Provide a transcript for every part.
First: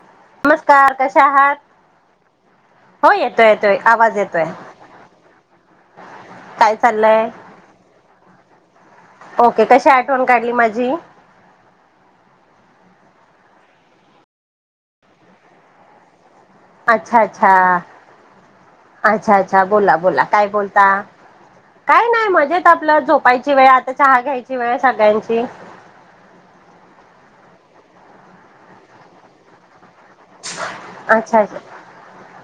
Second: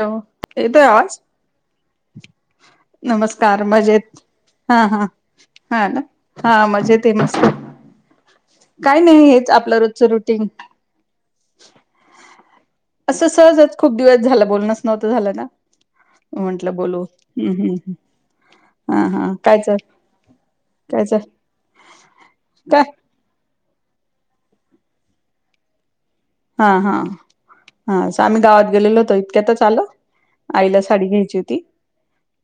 हम येतोय नमस्कार आवाज कसे आहात हो येतोय नमस्कार येतोय आवाज मजेत येतोय हा- हा- हा ना हा काय मजेत चाललंय मस्कार ह [inaudible] काय नाही हेच ओके आपलं कशी रोजच आठवण रुटीन काढली [inaudible] माझी असं सहजच खूप दिवस झाल, बोलणच नव्हतं झालं ना म्हंटलं बोलू अच्छा अच्छा हम्म- हम्म... हा हा अच्छा काय -अच्छा चाल बोला -बोला काय बोलता काय चाल काय नाही मजेत काय आपल झोपायची वेळ आता चहा घ्यायची वेळ सगळ्यांची हा- हा -हा आम्ही गावात गेलेलो होतो इतक्याच तर चालो आईला साडी घ्यायची अच्छा अच्छा होती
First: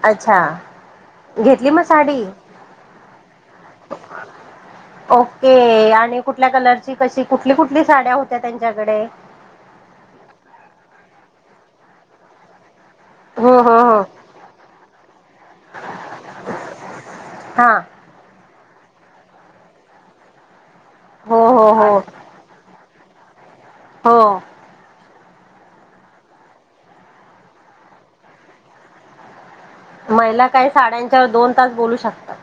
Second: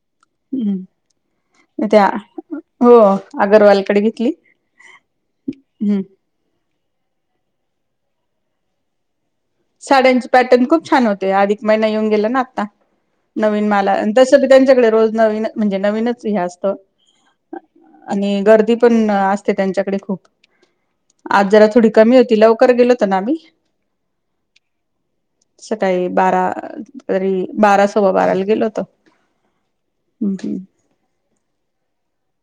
अच्छा हम्म [inaudible] मग त्या साडी हो अगरवालीकडे घेतली ओके हम्म आणि कुठल्या कलरची कशी कुठली -कुठली साड्या होत्या त्यांच्याकडे साड्यांनचे पॅटर्न खूप छान होते अधिक महिना येऊन गेला ना आता हो नवीन हो माला हो आणि तस त्यांच्याकडे रोज नवीन म्हणजे नवीनच हे असतं हा आणि [unintelligible] गर्दी [unintelligible] पण असते त्यांच्याकडे खूप हो आज जरा हो थोडी हो कमी होती लवकर गेलो होत ना आम्ही हो अ सकाळी बारा घरी बारा सोवा बाराला गेलो होतो महिला काय साड्यांच्यावर दोन तास बोलू शकतात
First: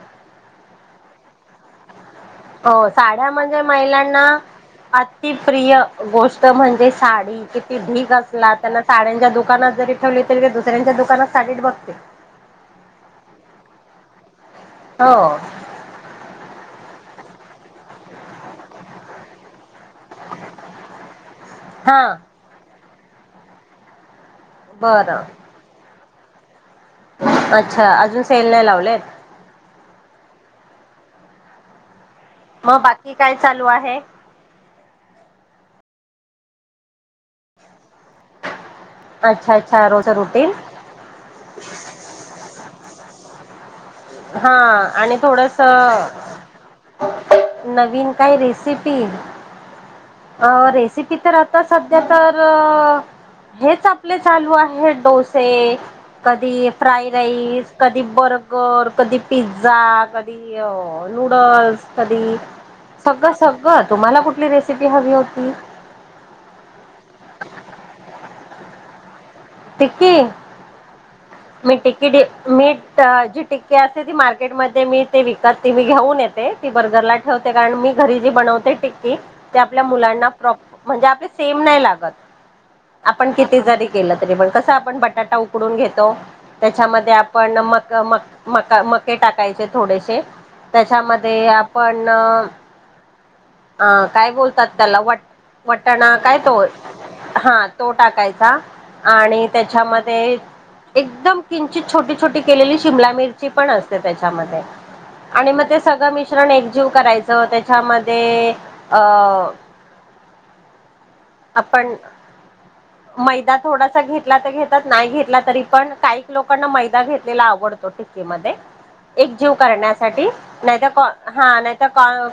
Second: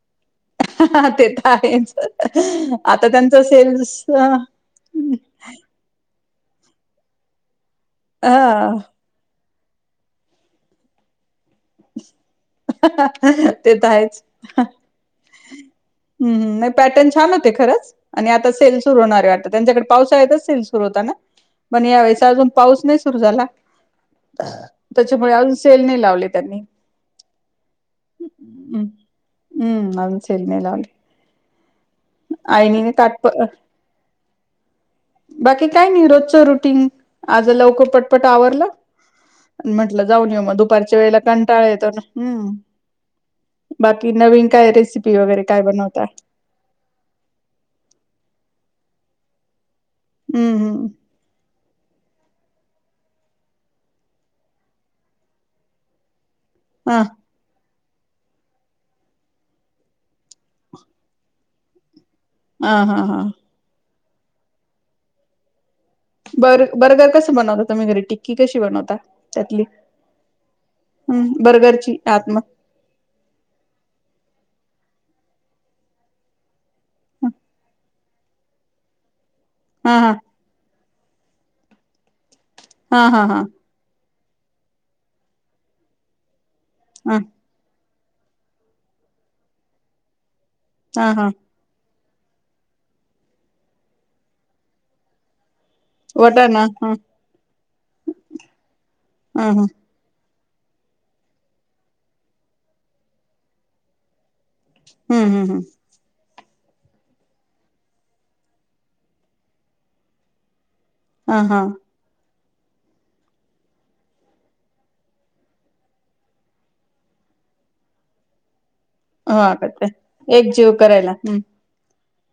हा [inaudible] ते तर आहेच हो आता साड्या त्यांचा म्हणजे सेल्स महिलांना अति प्रिय गोष्ट तर म्हणजे साडी किती ठिग असला हा त्यांना साड्यांच्या दुकानात जरी ठेवली तरीही दुसऱ्यांच्या दुकानात [unintelligible] ते [inaudible] तर आहेच हो हम्म नाही पॅटन [unintelligible] छान होते खरंच आणि आता सेल सुरू होणार वाटत त्यांच्याकडे पावसाळतच सेल सुरु होता ना पण या हा वेळे अजून पाऊस नाही सुरु झाला [inaudible] बरं त्याच्यामुळे अजून सेल नाही लावले त्यांनी म् अच्छा अजून सेल नाही लावलेत हम् अूनु सरी मलाले- [unintelligible] मग आयनीने बाकी ताटप काय चालू आहे बाकी काय नाही रोजच रुटीन आज लवकर पट पट आवरलं अच्छा अन् अच्छा म्हटलं रोज जाऊन येऊ रुटीन मग दुपारच्या वेळेला कंटाळा येतो ना. बाकी नवीन हा काय रेसिपी आणि वगैरे थोडस काय बनवता नवीन काय रेसिपी अ हम्म हम्म रेसिपी तर आ आता सध्या तर हेच आपले चालू आहेत डोसे. कधी हा फ्राई राईस, कधी बर्गर कधी पिझ्झा, कधी अ नूडल्स, कधी हा हा हा सगळं सगळंच. तुम्हाला कुठली रेसिपी हवी होती? बर बर्गर कसं बनवता तुम्ही घरी टिक्की कशी बनवता? त्यातली टिक्की हम मी बर्गरची टिक्की आत मग मी जी टिक्की असे ती मार्केट मार्केट मध्ये मिळते विकत ती मी घेऊन येते ती बर्गरला ठेवते कारण मी घरी जी बनवते टिक्की ते आपल्या हा हा मुलांना प्रप म्हणजे आपले सेम नाही लागत. हा हा आपण हा किती जरी केल कस आपण बटाटा उकडून घेतो त्याच्यामध्ये ह आपण का मक म मके टाकायचे थोडेसे हा हा त्याच्यामध्ये आपण अ काय बोलतात त्याला वाट वटाणा काय तो वटाणा ह ह हा तो टाकायचा आणि ह त्याच्यामध्ये एकदम किंचित छोटी छोटी केलेली शिमला मिरची पण असते त्याच्यामध्ये हम्म आणि हम् मग ते सगळं मी मिश्रण एकजीव करायचं त्याच्यामध्ये अ ह हा हा आपण मैदाात थोडासा घेतला तर घेतात नाही घेतला तरी पण काही लोकांना मैदा घेतलेला आवडतो टिक्की मधे हा एकजीव करते करण्यासाठी एक जीव नाहीतर करायला हम्म हा नाहीतर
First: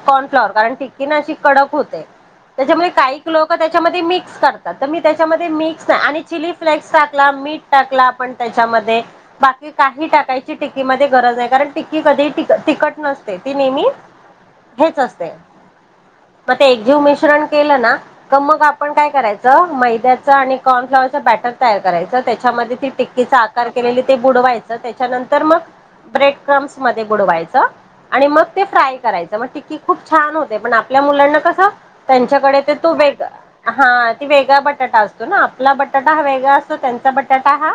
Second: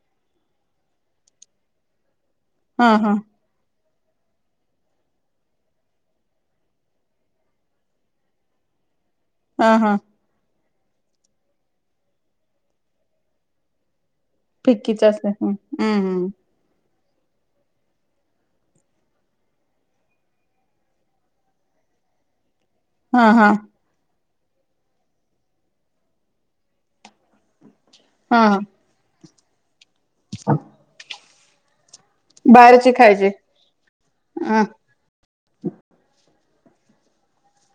कॉर्नफ्लॉवर कारण टिक्की ना अशी कडक होते. हा त्याच्यामुळे हा काही लोक त्याच्यामध्ये मिक्स करतात तर मी त्याच्यामध्ये मिक्स नाही आणि चिली फ्लेक्स टाकला, मीठ टाकला आपण त्याच्यामध्ये बाकी हा हा काही टाकाय टिक्कीमध्ये गरज आहे कारण टिक्की कधी तिकट नसते ती नेहमी हेच फिक्कीच असते हम्म हम्म म ते एकजीव मिश मिश्रण केलं ना क मग आपण काय करायचं मैद्याचं आणि कॉर्नफ्लॉवरच बॅटर तयार करायच त्याच्यामध्ये ती हा टिक्कीचा हा आकार केलेली ते बुडवायचं त्याच्यानंतर मग ब्रेड क्रम्स मध्ये बुडवायचं आणि हा मग हा ते फ्राय करायचं मग टिक्की खूप छान होते पण आपल्या मुलांना कसं त्यांच्याकडे ते बाहेरची तो वेग खायची हा ते वेगळा ह बटाटा असतो ना आपला बटा बटाटा हा वेगळा असतो त्यांचा बटाटा हा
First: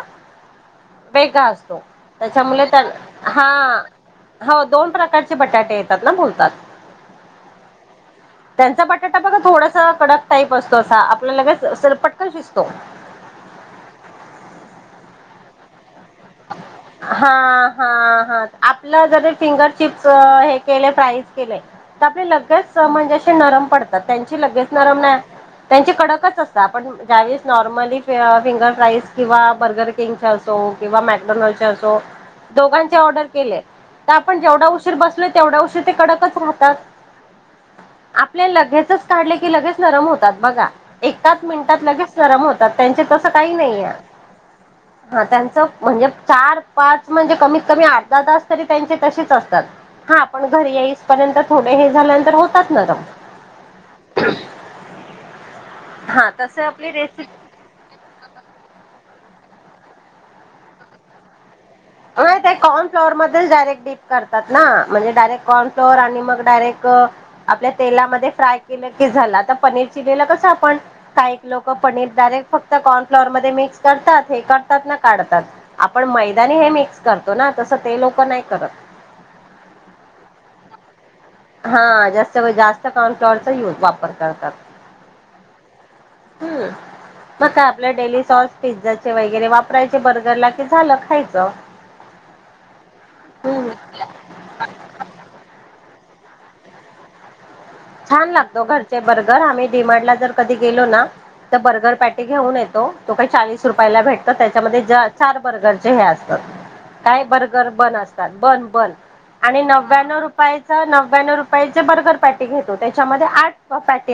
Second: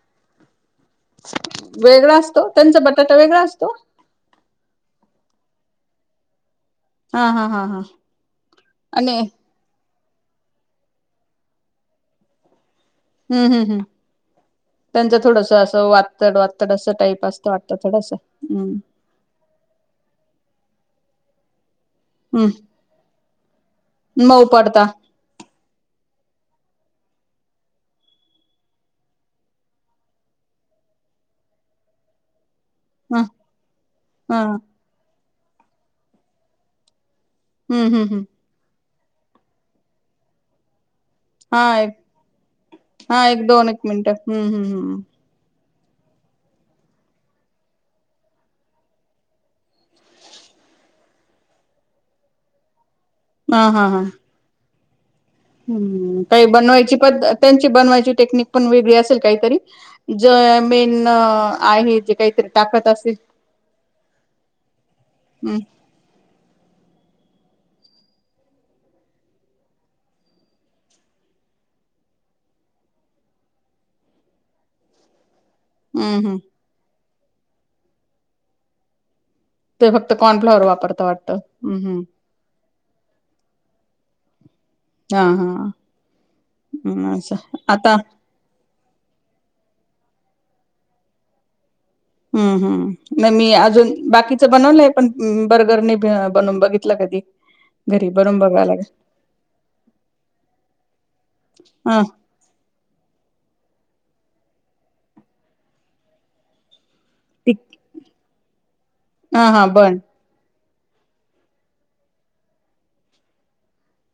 वेगळा असतो वेगळा असतो त्याच्यामुळे त्यांचा त्यां बटाटा वेगळा हा असतो हो दोन प्रकारचे बटाटे येतात ना बोलतात. हा हा हा हा त्यांचा आणि बटाटा बघा थोडस- कडक टाईप असतो असा आपला लगेच स पटक शिजतो. हम्म हम् हम् त्यांच थोडस असं वा हा हा हा हम्म आपलं जरी फिंगर चिप्स हे केले प्राईज केलंय. आपले हम् लगेच म्हणजेे अशी नरम पडतात त्यांची मऊ लगेच पडता नरम नाही त्यांची कडकच अस आपण ज्यावेळेस नॉर्मली फ फिंगर फ्राईज किंवा बर्गर किंगच्या असो किंवा मॅकडोनलचे असो दोघांचे ह ऑर्डर केले तर आपण हा जेवढा उशीर बस तेवढ्या उशीर ते कडकच राहतात. हम्म हम्म हम्म आपले लगेचच काढले की लगेच नरम होतात बघा एकाच हा मिनिटात एक लगेच गरम होतात त्यांचे हा तसं एक काही दोन एक नाही आहे मिनिटं हम्म हम्म हम्म हा त्यांच म्हणजे चार, पाच म्हणजे कमीत कमी अर्धा तास तरी त्यांचे तसेच असतात हा आपण घरी येईस पर्यंत थोडे हे झाल्यानंतर होतात नरम. हा हा हा हम् हा काही तसे आपली बनवायची पण रेसिपी त्यांची बनवायची टेक्निक पण वेगळी असेल काहीतरी मेन जे नाही काहीतरी ते कॉन टाकत असेल फ्लोरमध्येचडयरेक्ट डीप करतात ना म्हणजे डायरेक्ट हम्म कॉर्न फ्लोर आणि मग डायरेक् द आपल्या तेलामध्ये फ्राय केलं की झालं तर पनीर चिलीला कसं आपण काही लोक पनीर डायरेक्ट फक्त कॉर्न फ्लॉअर मध्ये मिक्स करतात हे करतात ना काढतात आपण हम्म हम्म मैदानी हे मिक्स करतो ना तसं ते लोक नाही करत ते फक्त कॉन फ्लॉवर वापरता वाटत हा जास्त व जास्त कामच्यावरचाज वापर करतात हा हा हम् हम्म असं मग का आपल्या आता डेली सॉस पिझ्झाचे वगैरे वापर फरायचे बर्गरला की झालं खायचं हम्म हम्म नाही मी हम्म अजून बाकीच बनवलंय पण बर्गरने बनून बघितला कधी घरी छान बनवून लागतो बघायला लागेल घरचे बर्गर आम्ही डीमांड ला जर कधी गेलो ना तर बर्गर हा पॅटी घेऊन येतो त काही चाळीस रुपयाला भेटत त्याच्यामध्ये चार बर्गरचे हे असतात काय ती बर्गर बंद असतात बंद बंद हा आणि हा बन नव्याण्णव रुपये नव्या रुपयाे ज बर्गर पॅटी घेतो त्याच्यामध्ये आठ पॅटी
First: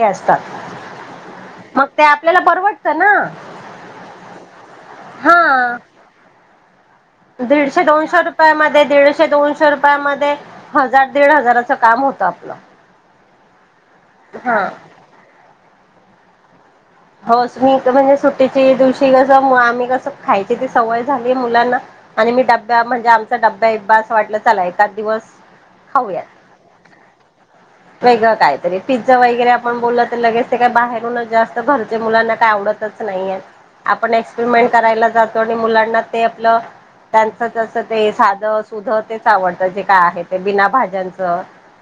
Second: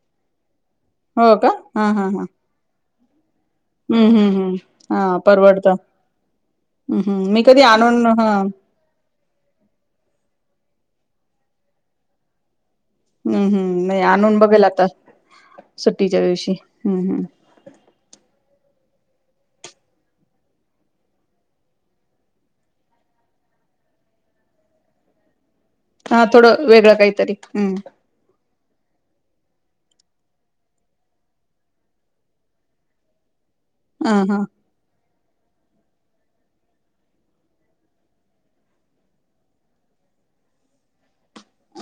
हो का असतात मग हा ते हा हा आपल्याला परवडत ना हम्म हम्म हम्म हा परवडत हम्म हम्म मी कधी दीडशे आणून ह दोनशे हम्म रुपयामध्ये दीडशे एकशे दोनशे रुपयामध्ये हजार दीड हजाराचं काम होत आपलं हम्म हम्म नाही आणून हा बघेल आता सुट्टीच्या दिवशी हम्म हम्म हो मी तर म्हणजे सुट्टी दिवशी कस आम्ही कस खायची ती सवय झाली मुलांना आणि मी ड म्हणजे आम ड मग असं वाटलं चला एखादा दिवस खाऊया हा थोडं वेगळं काहीतरी हम्म काहीतरी वेगळा पिझ्झा वगैरे पण बोललं तर लगेच ते काही बाहेरूनच जास्त घरच्या मुलांना काही आवडतच नाहीय हा आपण हा एक्सपेरिमेंट करायला जातो आणि मुलांना ते आपलं त्यांच जस ते साध सुध तेच आवडतं जे काय आहे ते बिना भाज्यांच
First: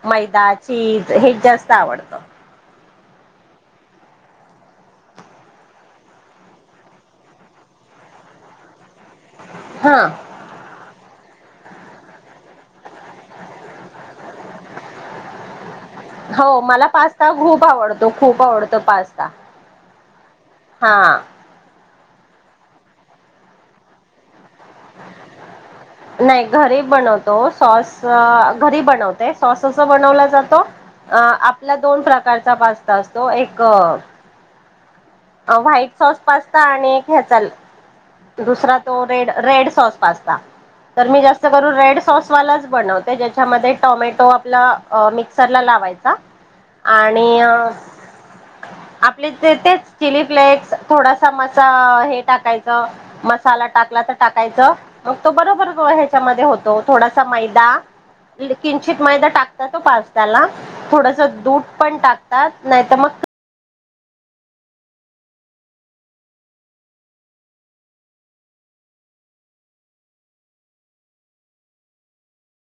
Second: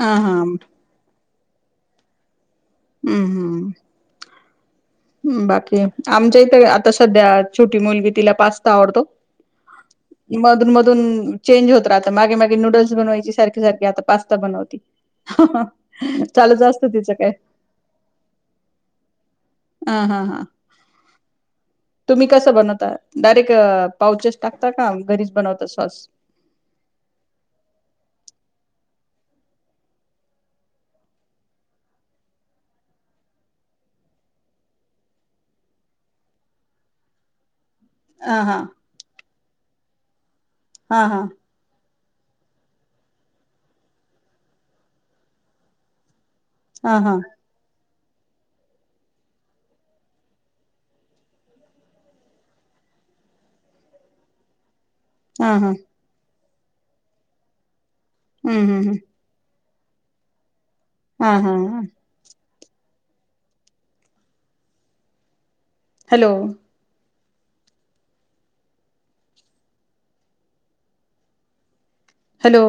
हा हा मैदा चीज हे जास्त आवडत हम्म हम्म बाकी आमच्या इथ आता सध्या छोटी मुलगी तिला पाचता आवडतो हा मधून मधून चेंज होत रा आता मागे मागे नूडल्स बनवायची सारखी सारखी आता पास्ता बनवती हो चालूच मला असतं तिचं पास्ता काय खूप आवडतो खूप आवडतो पास्ता ह हा हा हा तुम्ही कस बनवता डायरेक्ट पावच नाही घरी बनवतो सॉस घरी बनवतो ते सॉस अस बनवला जातो अ आपला दोन प्रकारचा पास्ता असतो एक व्हाईट सॉस पास्ता आणि एक ह्या चाल हा हा दुसरा तो रेड रेड सॉस पास्ता हा तर हा मी जास्त कर रेड सॉसवालाच बनवते ज्याच्यामध्ये टोमॅटो आपला मिक्सर ला लावायचा हा हा आणि आपले तेच चिली फ्लेक्स थोडासा मसा हे टाकायचं मसाला टाकला तर टाकायचं मग तो हा बरोबर हा ह्याच्यामध्ये होतो थोडासा मैदा हम्म हम्म किंचित मैदा टाकतो स्ता्याला थोडस हा हा दूध हा पण टाकतात नाहीत मग हॅलो हॅलो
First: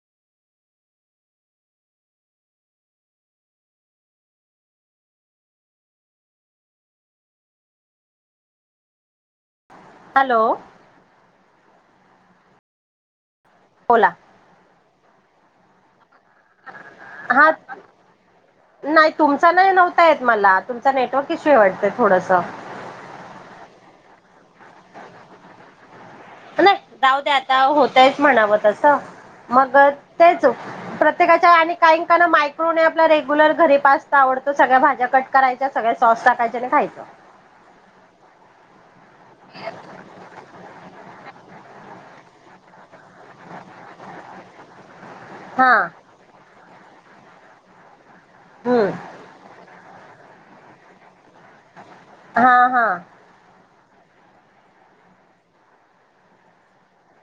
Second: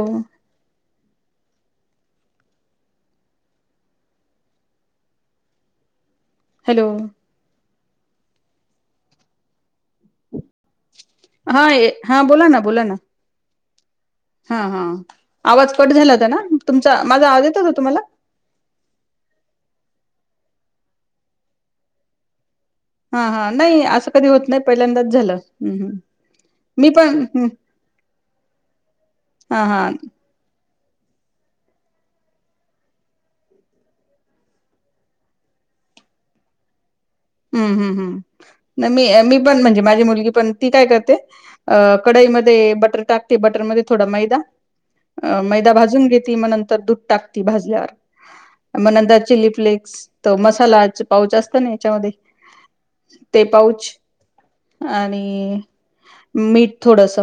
हॅलो हॅलो. हा ए हा बोला ना बोला ना. बला. हा हा आवाज कट झाला होता ना तुमचा माझा आवाज येतोय का तुम्हाला? नाई तुमचा नाई नव्हता येत मला तुमचा नेटवर्क इशु ए वाटत थोडस. हा हा नाई असं कधी होत नाई पहिल्यांदाच झालं हम्म हम्. नाई जाऊद्या आता होतयच म्हणाव तस हा मग हा ते च प्रत्येकाच्या आणि काइन का मायक्रोने आपला रेग्युलर घरी पास्ता आवडतो सगळ्या भाज्या कट करायच च सगळे सॉस टाकायच णि खायचं. हम्म हम्म हम्म नाय मी मी पण म्हणजे माझी मुलगी पण ती काय कर ते अ कडाईमध्ये बटर टाकते बटर मध्ये थोडा मैदा मैदा हा भाजून घेत म नं तर दुध टाकती भाजल्यावर म हम्म नंतर चिली फ्लिक्स तो मसाला च पाऊच आ पण हेच्यामध्ये हा हा. पाऊच आणि मीठ थोडस.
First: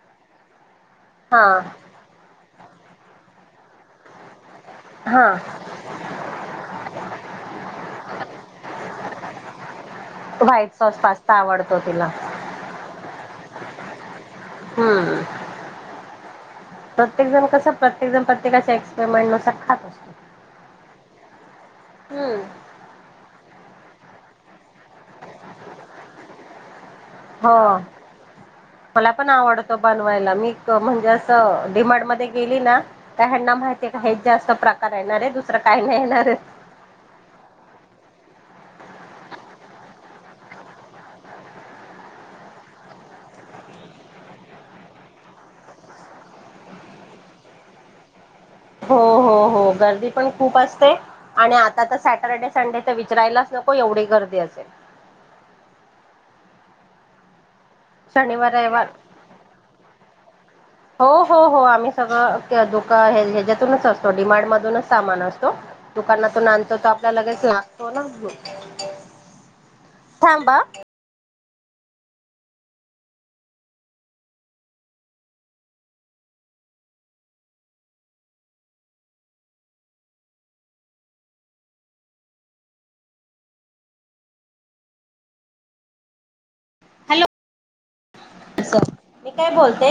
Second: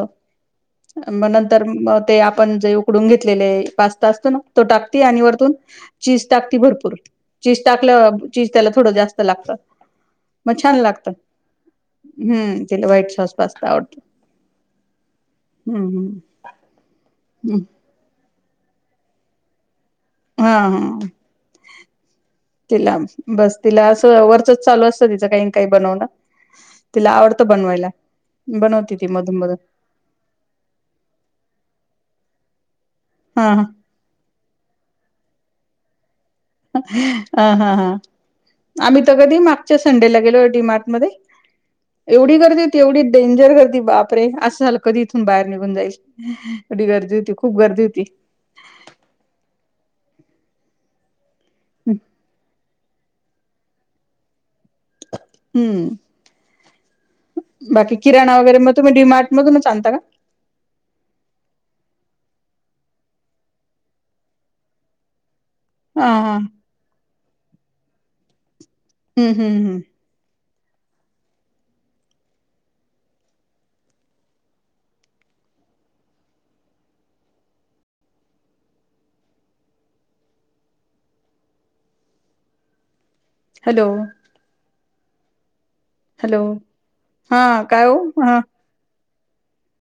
मग हा नंतर मग ते आपण जे उकडून घेतलेले पास्ता असतो ना तो टाकती आणि हा वरतून चीज टाकती भरपूर चीज टाकल्या चीज त्याला थोडं जास्त लागतं. मग व्हाईट छान सॉस लागतं पास्ता आवड हम्म तिला व्हाईट सॉस पास्ता आवडतो. हां. हम्म हं. प्रत्येक जण कसं प्रत्येक जण प्रत्येकाच्या एक्सपेरिमेंट नुसार खात असतो. हा अ हम्म तीला बस तिला असं वरचच चालू असतं तिचं काइना काई बनवणं तिला आवडतं हो बनवायला. बनवते ती मला पण मधून मधून आवडत बनवायला मी म्हणजे असं डी मार्ट म गेली ना का हा हेंना हा माहितीए का हे जास्त प्रकार येणाराय दुसरं काही नाय येणार अ हा हा. आम्ही तर कधी मागच्या संडेला गेलोय डी मार्ट मध्ये. एवढी गर्दी होती एवढी डेंजर गर्दी बापरे असं झालं कधी इथून बाहेर निघून जाईल. वडी गर्दी होती खूप गर्दी होती. हो हो हो गर्दी पण खूप असते आणि आता तर सॅटर्डे संडे विचरायलाच नको एवढी गर्दी असेल. हम्म. बाकी किराणा शनिवार वगैरे म रविवार तुम्ही डि मार्ट मधूनच आणता का? हो हो हो आम्ही सगळं त्या दुका हे ह्याच्यातूनच असतो डि मार्ट मधूनच सामान अस तो हा हा दुकानातुन आणतो तो आपला लगेच लागतो ना. हम्म हम्म हम्म. थांबा. हॅलो. हॅलो हा काय ओ हा. मी काय बोलते.